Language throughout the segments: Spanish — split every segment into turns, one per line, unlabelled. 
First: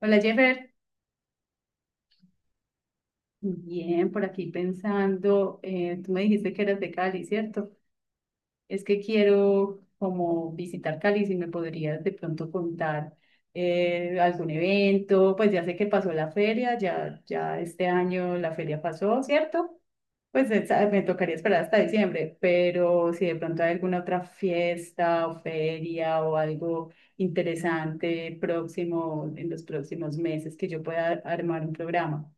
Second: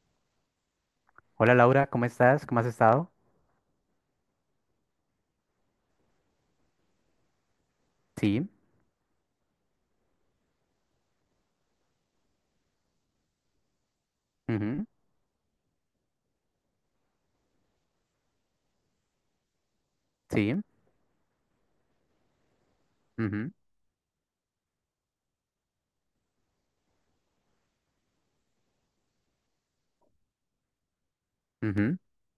Hola Jeffer,
Hola Laura, ¿cómo estás? ¿Cómo has estado?
bien, por aquí pensando, tú me dijiste que eras de Cali, ¿cierto?
Sí,
Es que quiero como visitar Cali, si me podrías de pronto contar algún
ujú,
evento, pues ya sé que pasó la feria, ya este año la feria pasó, ¿cierto? Pues
sí,
esa- me tocaría esperar hasta diciembre, pero si de
ujú,
pronto hay alguna otra fiesta o feria o algo interesante próximo, en los próximos meses que yo pueda armar un
ujú.
programa.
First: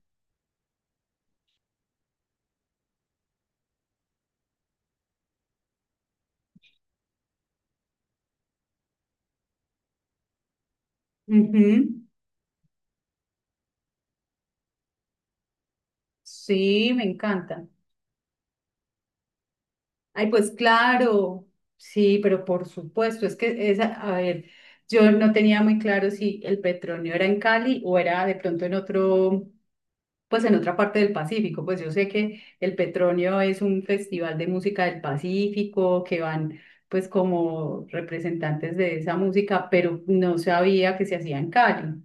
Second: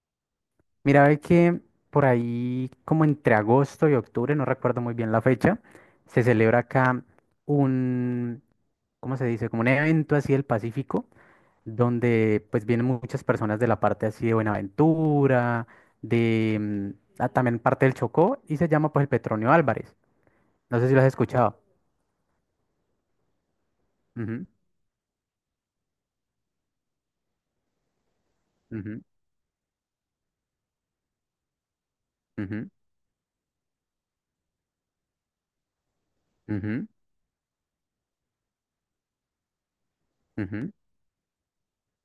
Mira, ve que por ahí, como entre agosto y octubre, no recuerdo muy bien la fecha, se celebra acá un, ¿cómo se dice? Como un evento así del Pacífico,
Ujú.
donde pues vienen muchas personas de la parte así de Buenaventura, de
Sí, me
mm, ah, también
encanta.
parte del Chocó, y se llama pues el Petronio Álvarez.
Ay, pues
No sé si lo has
claro,
escuchado.
sí, pero por supuesto, es que esa, a ver,
Ujú,
yo no tenía muy claro si el petróleo era en Cali o era de pronto en
ujú,
otro, pues en otra parte del Pacífico. Pues yo sé que
ujú,
el Petronio es un festival de música del Pacífico, que van
ujú,
pues como representantes de esa música, pero no
ujú.
sabía que se hacía en Cali.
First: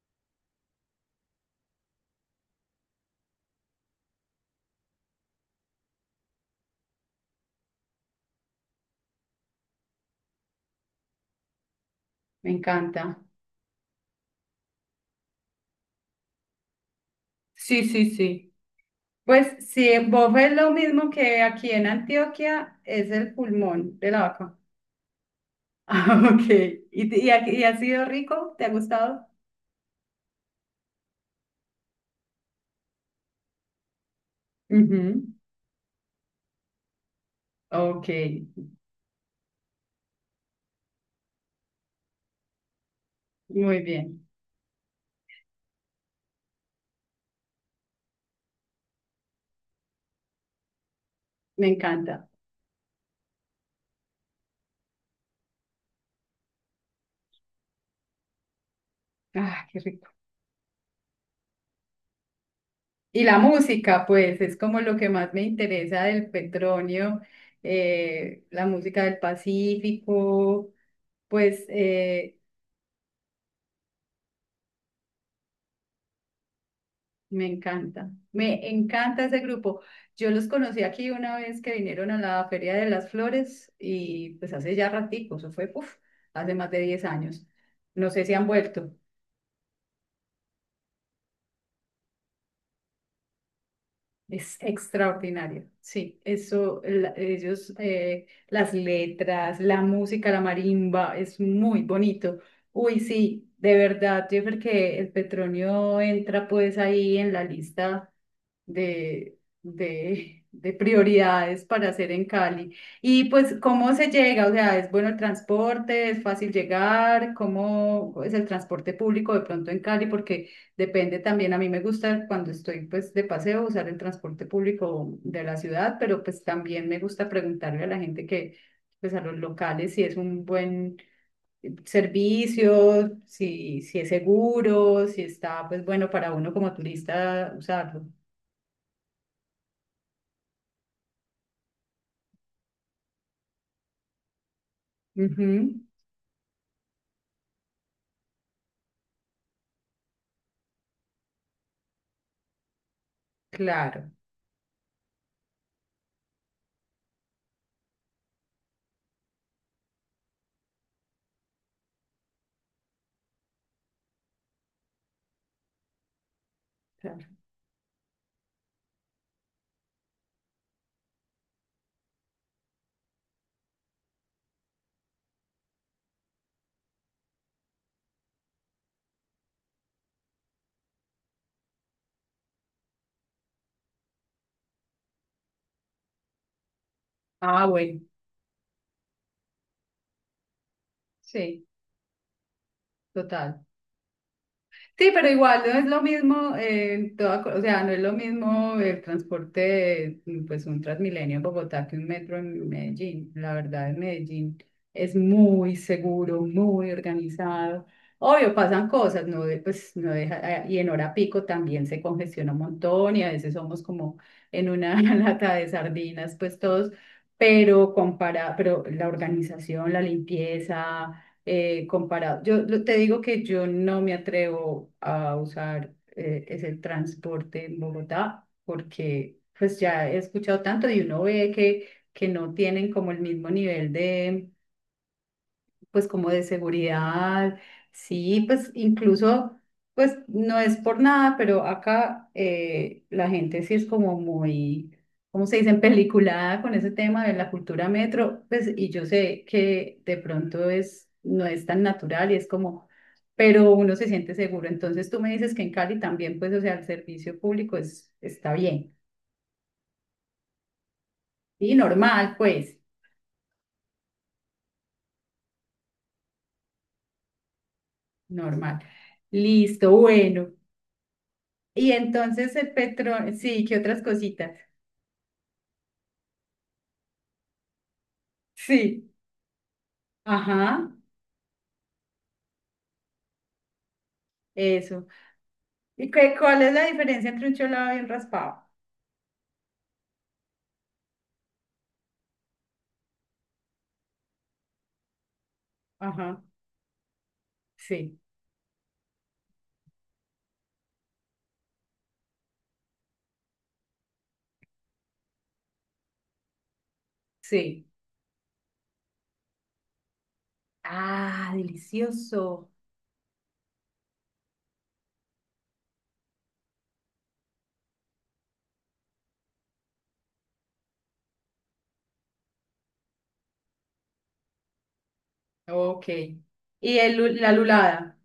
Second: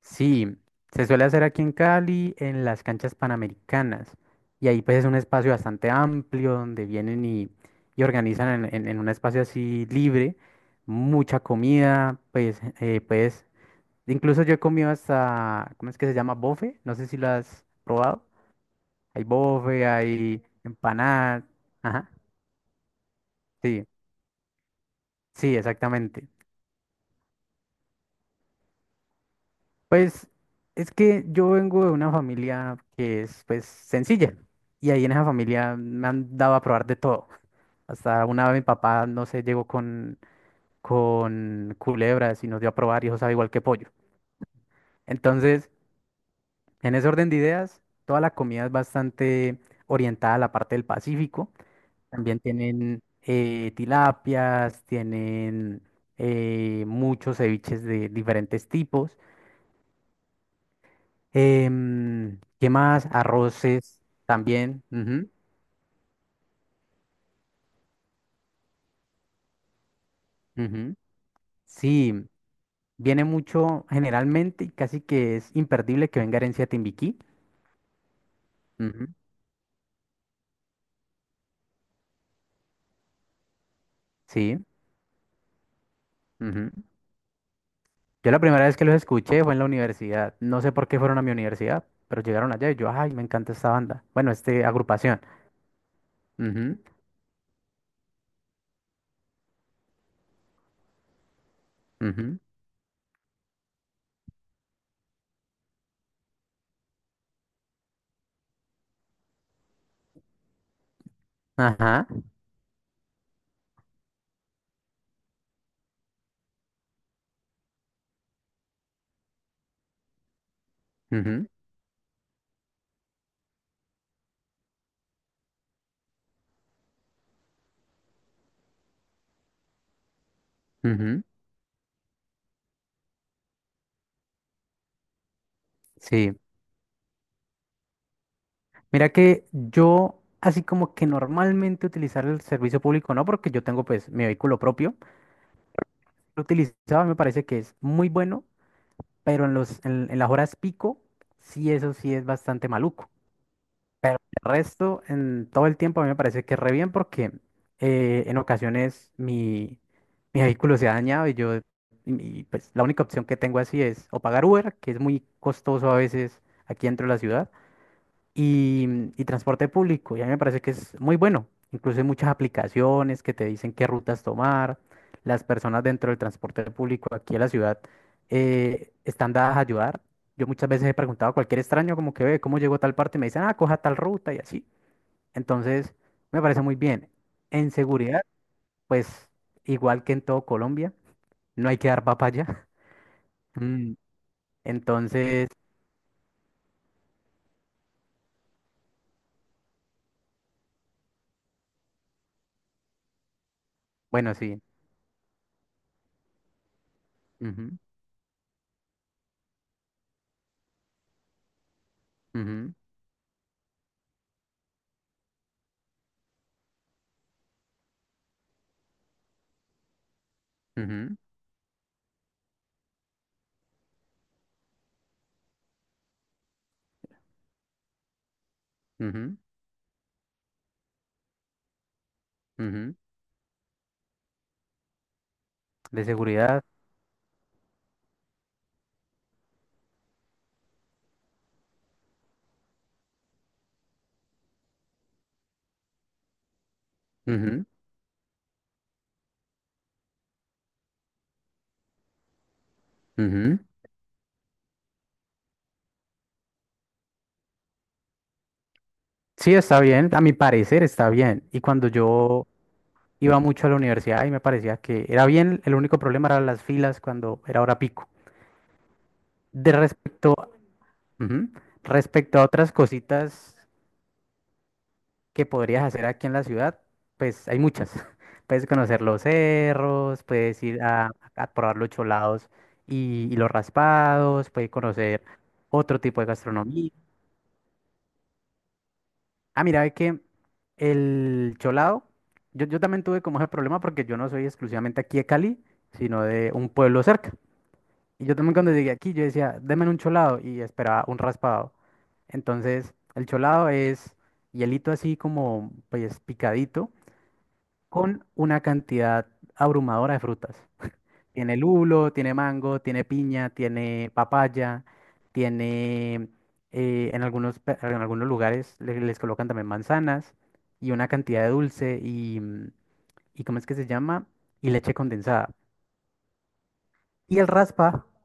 Sí, se suele hacer aquí en Cali, en las canchas panamericanas. Y ahí pues es un espacio bastante amplio donde vienen y organizan en un espacio así libre, mucha comida,
Me
pues, eh,
encanta.
pues, Incluso yo he comido hasta, ¿cómo es que se llama? Bofe, no sé si lo has
Sí, sí,
probado.
sí.
Hay
Pues
bofe,
sí, en
hay
bofe es lo mismo que
empanada,
aquí en
ajá,
Antioquia, es el
sí,
pulmón de la vaca.
sí,
Ah,
exactamente.
ok. Y ha sido rico? ¿Te ha gustado?
Pues es que yo vengo de una familia que es pues sencilla y ahí en esa
Ujú.
familia me han dado a probar de todo.
Ok,
Hasta una vez mi papá, no sé, llegó con culebras y nos dio a probar y eso sabe igual que
muy
pollo.
bien.
Entonces, en ese orden de ideas, toda la comida es bastante orientada a la parte del Pacífico.
Me encanta.
También tienen tilapias, tienen muchos ceviches de diferentes tipos.
Ah, qué rico.
¿Qué más?
Y la
Arroces
música, pues, es como
también.
lo que
Ujú,
más me interesa del Petronio, la música del Pacífico,
ujú.
pues,
Sí, viene mucho generalmente y casi que es imperdible que venga herencia timbiquí.
me encanta, me
Ujú,
encanta ese grupo. Yo los conocí aquí una vez que vinieron a la Feria de las Flores y pues
sí.
hace ya ratico, eso fue, puf, hace más
Ujú.
de 10 años. No sé
Yo
si
la
han
primera vez que
vuelto,
los escuché fue en la universidad. No sé por qué fueron a mi universidad, pero llegaron allá y yo, ay, me encanta esta banda. Bueno,
es
este agrupación.
extraordinario. Sí,
Ujú,
eso, la- ellos, las letras, la música, la marimba, es muy bonito.
ujú,
Uy, sí, de verdad, Jeffer, que el Petronio entra pues ahí en la lista de prioridades para
ajá.
hacer en Cali. Y pues, ¿cómo se llega? O sea, ¿es bueno el transporte? ¿Es fácil llegar? ¿Cómo es el transporte público de pronto en Cali? Porque depende
Ujú,
también, a mí me gusta cuando estoy pues de paseo usar el transporte público de la ciudad, pero pues también me gusta preguntarle a la gente que, pues a los locales si es un buen
ujú,
servicio, si es seguro, si está pues bueno
sí.
para uno como turista usarlo.
Mira que yo, así como que normalmente utilizar el servicio público, no, porque yo tengo pues mi vehículo propio.
Ujú,
Utilizado, me parece que es muy bueno, pero en las horas pico, sí, eso sí es bastante maluco.
claro,
Pero el resto, en todo el tiempo, a mí me parece que re bien porque en ocasiones mi vehículo se ha dañado y yo, pues la única opción que tengo así es o pagar Uber, que es muy costoso a veces aquí dentro de la
claro.
ciudad y y transporte público. Y a mí me parece que es muy bueno. Incluso hay muchas aplicaciones que te dicen qué rutas tomar. Las personas dentro del transporte público aquí en la ciudad están dadas a ayudar. Yo muchas veces he preguntado a cualquier extraño como que ve cómo llegó a tal parte y me dicen, ah, coja tal ruta y así. Entonces, me parece muy bien.
Ah,
En
bueno,
seguridad, pues igual que en todo Colombia,
sí,
no hay que dar papaya.
total.
Mm,
Sí, pero
Entonces,
igual no es lo mismo, en toda co- o sea, no es lo mismo el transporte, mm, pues un Transmilenio en Bogotá que un metro en Medellín. La verdad, en
bueno,
Medellín
sí.
es muy seguro, muy
Ujú,
organizado. Obvio, pasan cosas, no de- pues no deja, ah, y en hora pico también se congestiona un
ujú,
montón y a veces somos como en una lata de sardinas, pues todos, pero compara, pero la organización, la limpieza comparado. Yo lo- te digo que yo no me atrevo a usar ese transporte en Bogotá
ujú, ujú,
porque pues ya he escuchado tanto y uno ve que no tienen
ujú.
como el mismo nivel de
De
pues como de
seguridad.
seguridad, sí, pues incluso, pues no es por nada, pero acá la gente sí es como muy, ¿cómo se dice?, peliculada con ese tema de la
Ujú,
cultura metro, pues y yo sé que de pronto es, no es tan natural y es como,
ujú.
pero uno se siente seguro. Entonces tú me dices que en Cali también, pues, o sea, el servicio público es, está bien,
Sí, está bien, a mi parecer está bien. Y
y
cuando
normal,
yo
pues,
iba mucho a la universidad y me parecía que era bien, el único problema eran las filas cuando era hora pico.
normal.
De
Listo,
respecto,
bueno.
ujú,
Y
respecto a
entonces el
otras
petróleo,
cositas
sí, ¿qué otras cositas?
que podrías hacer aquí en la ciudad, pues hay muchas. Puedes conocer
Sí,
los cerros, puedes ir
ajá,
a probar los cholados y los raspados, puedes
eso.
conocer otro
¿Y
tipo de
qué, cuál es la
gastronomía.
diferencia entre un cholado y un raspado?
Ah, mira, es que el cholado, yo también tuve como ese problema porque yo no soy exclusivamente aquí de Cali, sino
Ajá,
de un pueblo cerca.
sí,
Y yo también cuando llegué aquí, yo decía, denme un cholado y esperaba un raspado. Entonces, el cholado es hielito así como, pues, picadito,
sí.
con una cantidad abrumadora de frutas.
Ah,
Tiene lulo, tiene
delicioso.
mango, tiene piña, tiene papaya, tiene en algunos, en algunos lugares les colocan también manzanas y una cantidad de dulce, y ¿cómo es que se llama? Y leche condensada.
Ok. Y el, lu-
Y el
la
raspa
lulada,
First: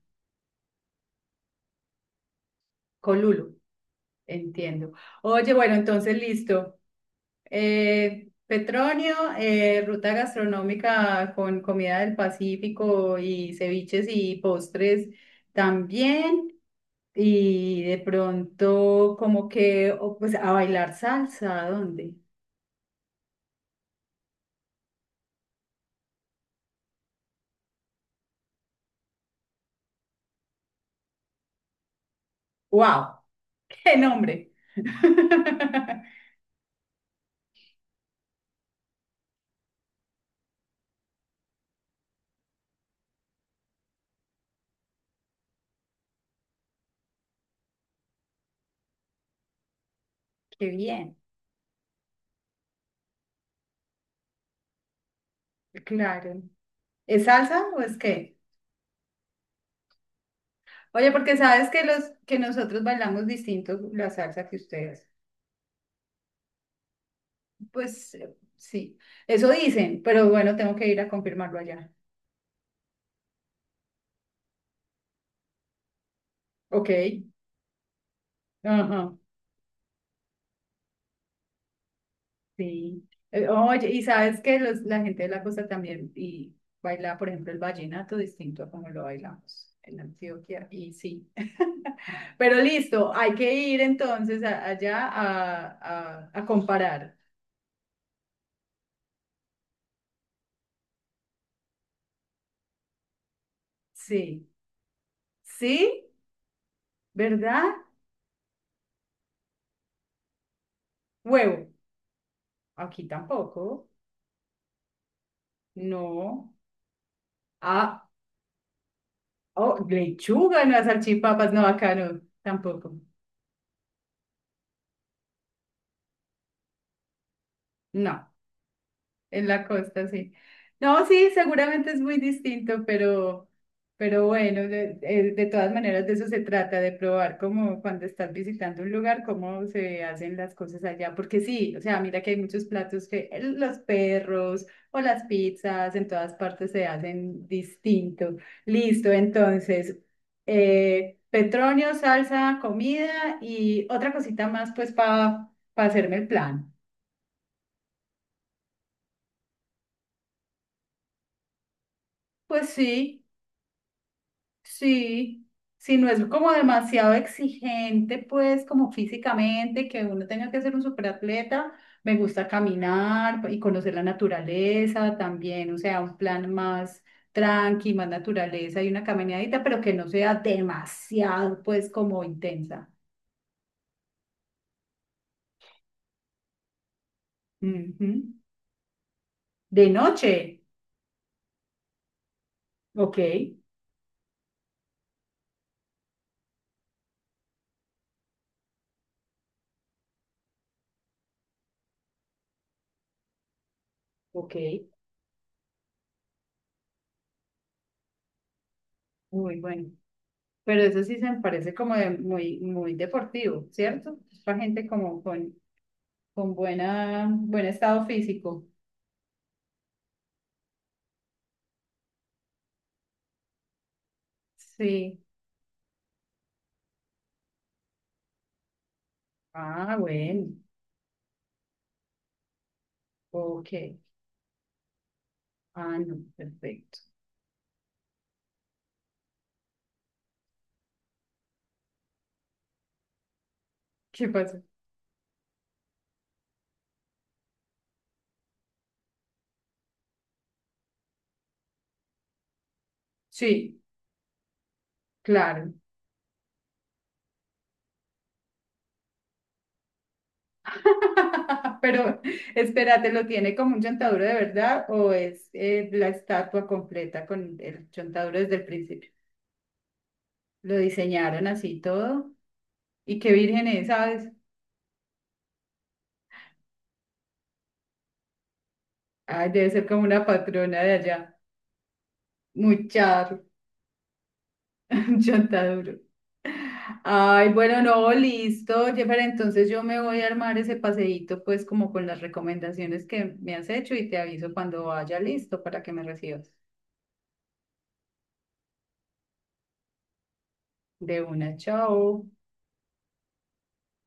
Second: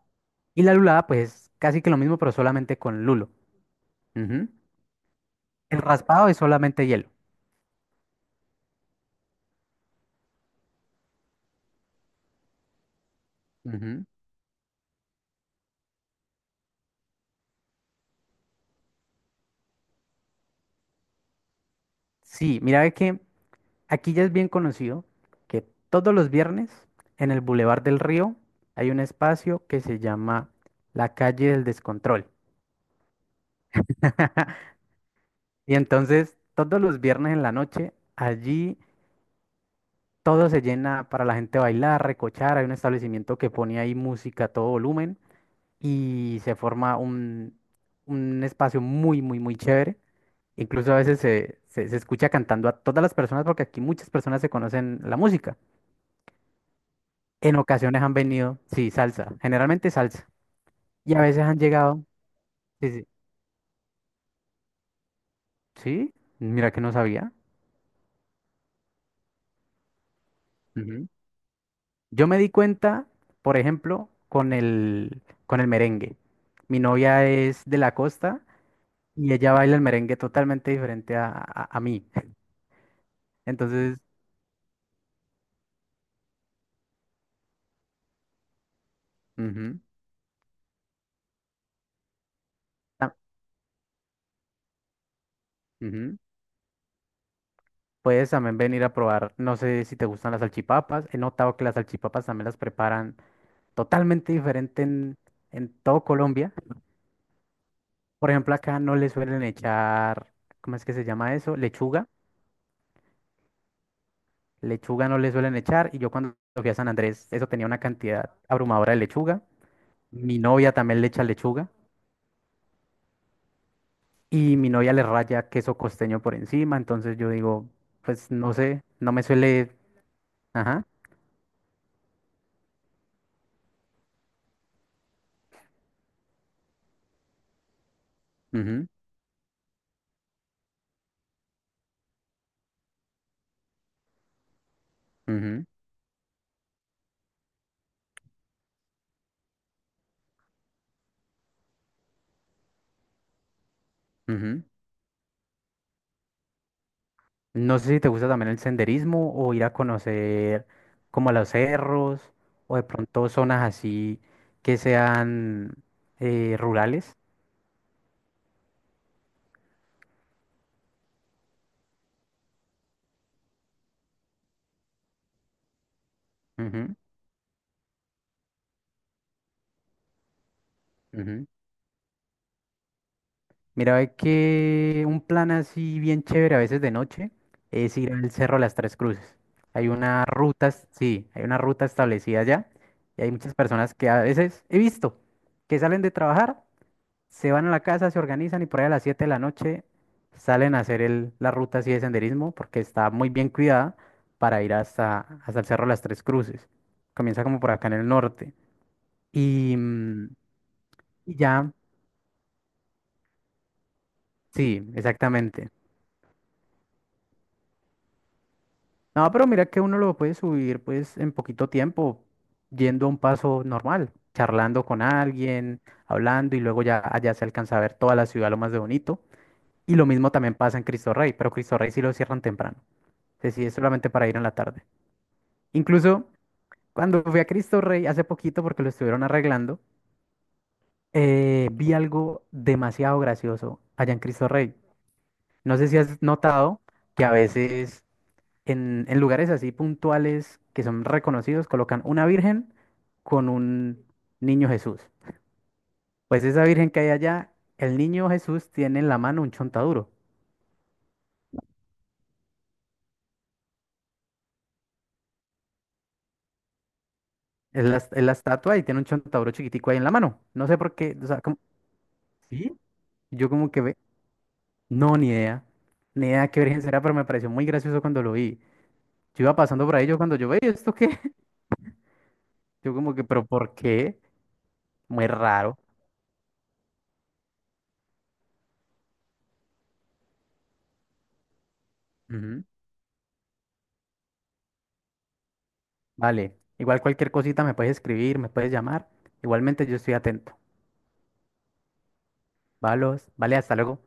y la lulada, pues casi que lo mismo, pero solamente con
con
lulo.
lulo,
Ujú.
entiendo. Oye, bueno,
El
entonces
raspado es
listo.
solamente hielo.
Petronio, ruta gastronómica con comida del Pacífico y
Ujú.
ceviches y postres también. Y de pronto, como que, o, pues a bailar salsa, ¿a dónde?
Sí, mira ve que aquí ya es bien conocido que todos los viernes en el Boulevard del Río hay un espacio que se llama la calle del descontrol.
¡Wow! ¡Qué nombre!
Y entonces todos los viernes en la noche allí todo se llena para la gente bailar, recochar. Hay un establecimiento que pone ahí música a todo volumen y se forma un espacio muy, muy, muy chévere.
¡Qué
Incluso a
bien!
veces se escucha cantando a todas las personas porque aquí muchas personas se conocen la música.
Claro. ¿Es
En
salsa o es
ocasiones han
qué?
venido, sí, salsa, generalmente salsa.
Oye,
Y a
porque
veces han
sabes que
llegado,
los que nosotros
sí, sí,
bailamos distinto la salsa que ustedes.
sí, mira que no sabía.
Pues sí, eso dicen, pero bueno, tengo que ir
Ujú.
a confirmarlo allá.
Yo me di cuenta, por ejemplo, con el merengue. Mi
Ok.
novia es de la costa
Ajá.
y ella baila el merengue totalmente diferente a mí.
Sí. Oye,
Entonces,
y sabes que los, la gente de la costa también y baila, por ejemplo, el vallenato distinto a como lo bailamos
ujú,
en Antioquia. Y sí. Pero listo,
ta-
hay que ir entonces a- allá
ujú,
a comparar.
puedes también venir a probar, no sé si te gustan las salchipapas. He notado que las salchipapas también las preparan totalmente
Sí.
diferente en todo
Sí,
Colombia.
¿verdad?
Por ejemplo, acá no le suelen echar, ¿cómo es que se llama eso?
Huevo.
Lechuga.
Aquí tampoco.
Lechuga no le suelen echar. Y yo cuando
No.
fui a San Andrés, eso tenía una
Ah,
cantidad abrumadora de lechuga.
oh,
Mi
lechuga,
novia
no, a
también le echa
salchipapas, no,
lechuga.
acá no, tampoco.
Y mi novia le raya queso costeño por encima. Entonces yo digo,
No.
pues no sé, no me
En la
suele...
costa, sí.
Ajá.
No, sí, seguramente es muy distinto, pero bueno, de todas maneras de eso se trata, de probar como cuando estás visitando
Ujú,
un lugar, cómo se hacen las cosas allá. Porque sí, o sea, mira que hay muchos platos que el- los perros o las
ujú,
pizzas en todas partes se hacen distinto. Listo, entonces, Petronio, salsa, comida y otra cosita
ujú.
más, pues, para hacerme el plan.
No sé si te gusta también el senderismo o ir a conocer como los cerros
Pues
o de
sí.
pronto zonas así que
Sí,
sean
si no es como demasiado
rurales.
exigente, pues como físicamente, que uno tenga que ser un superatleta, me gusta caminar y conocer la naturaleza también, o sea, un plan
Ujú.
más tranqui, más naturaleza y una caminadita, pero que no sea
Ujú.
demasiado, pues como intensa.
Mira, ve que un plan así bien chévere a veces de noche es
Ujú.
ir al Cerro de las Tres Cruces. Hay
De
una
noche,
ruta, sí, hay una ruta establecida ya
ok,
y hay muchas personas que a veces he visto que salen de trabajar, se van a la casa, se organizan y por ahí a las 7 de la noche salen a hacer la ruta así de senderismo porque está muy bien cuidada
ok,
para ir hasta el Cerro de las Tres Cruces. Comienza como por acá en el norte
muy
y,
bueno.
mm,
Pero eso sí se
y
me
ya,
parece como de- muy, muy deportivo, ¿cierto? Para
sí,
gente como con
exactamente.
Con buena, buen estado físico.
No, pero mira que uno lo puede subir pues en poquito tiempo, yendo a un paso normal, charlando con
Sí.
alguien, hablando y luego ya allá se alcanza a ver toda la ciudad lo más de bonito.
Ah,
Y lo mismo
bueno.
también pasa en Cristo Rey, pero Cristo Rey sí lo cierran temprano. Es decir,
Ok.
es solamente para ir en la tarde.
Ah, no,
Incluso
perfecto.
cuando fui a Cristo Rey hace poquito porque lo estuvieron arreglando, vi algo demasiado gracioso allá en
¿Qué
Cristo
pasa?
Rey. No sé si has notado que a veces en lugares así puntuales que son reconocidos, colocan una virgen con
Sí,
un niño Jesús.
claro.
Pues esa virgen que hay allá, el niño Jesús tiene en la mano un chontaduro.
Pero espérate, ¿lo tiene como un chontaduro de verdad o es la estatua completa con el
Es la
chontaduro desde el
estatua y tiene un
principio?
chontaduro chiquitico ahí en la mano. No
Lo
sé por qué, o sea,
diseñaron
como...
así y todo.
¿Sí?
¿Y qué
Yo
virgen
como que
es,
ve,
sabes?
no, ni idea qué virgen será, pero me pareció muy gracioso cuando lo vi. Yo
Ay,
iba
debe
pasando
ser
por
como
ahí, yo
una
cuando yo veía
patrona de
esto qué,
allá.
yo como que,
Mucha
pero ¿por qué? Muy
chanta
raro.
duro. Ay, bueno, no, listo, Jeffer, entonces yo me voy a armar ese paseíto pues como con las recomendaciones que me has hecho y te aviso cuando vaya listo para que me recibas.
Vale, igual cualquier cosita me puedes escribir, me puedes llamar. Igualmente yo estoy atento.
De una, chao.
Valos, vale, hasta luego.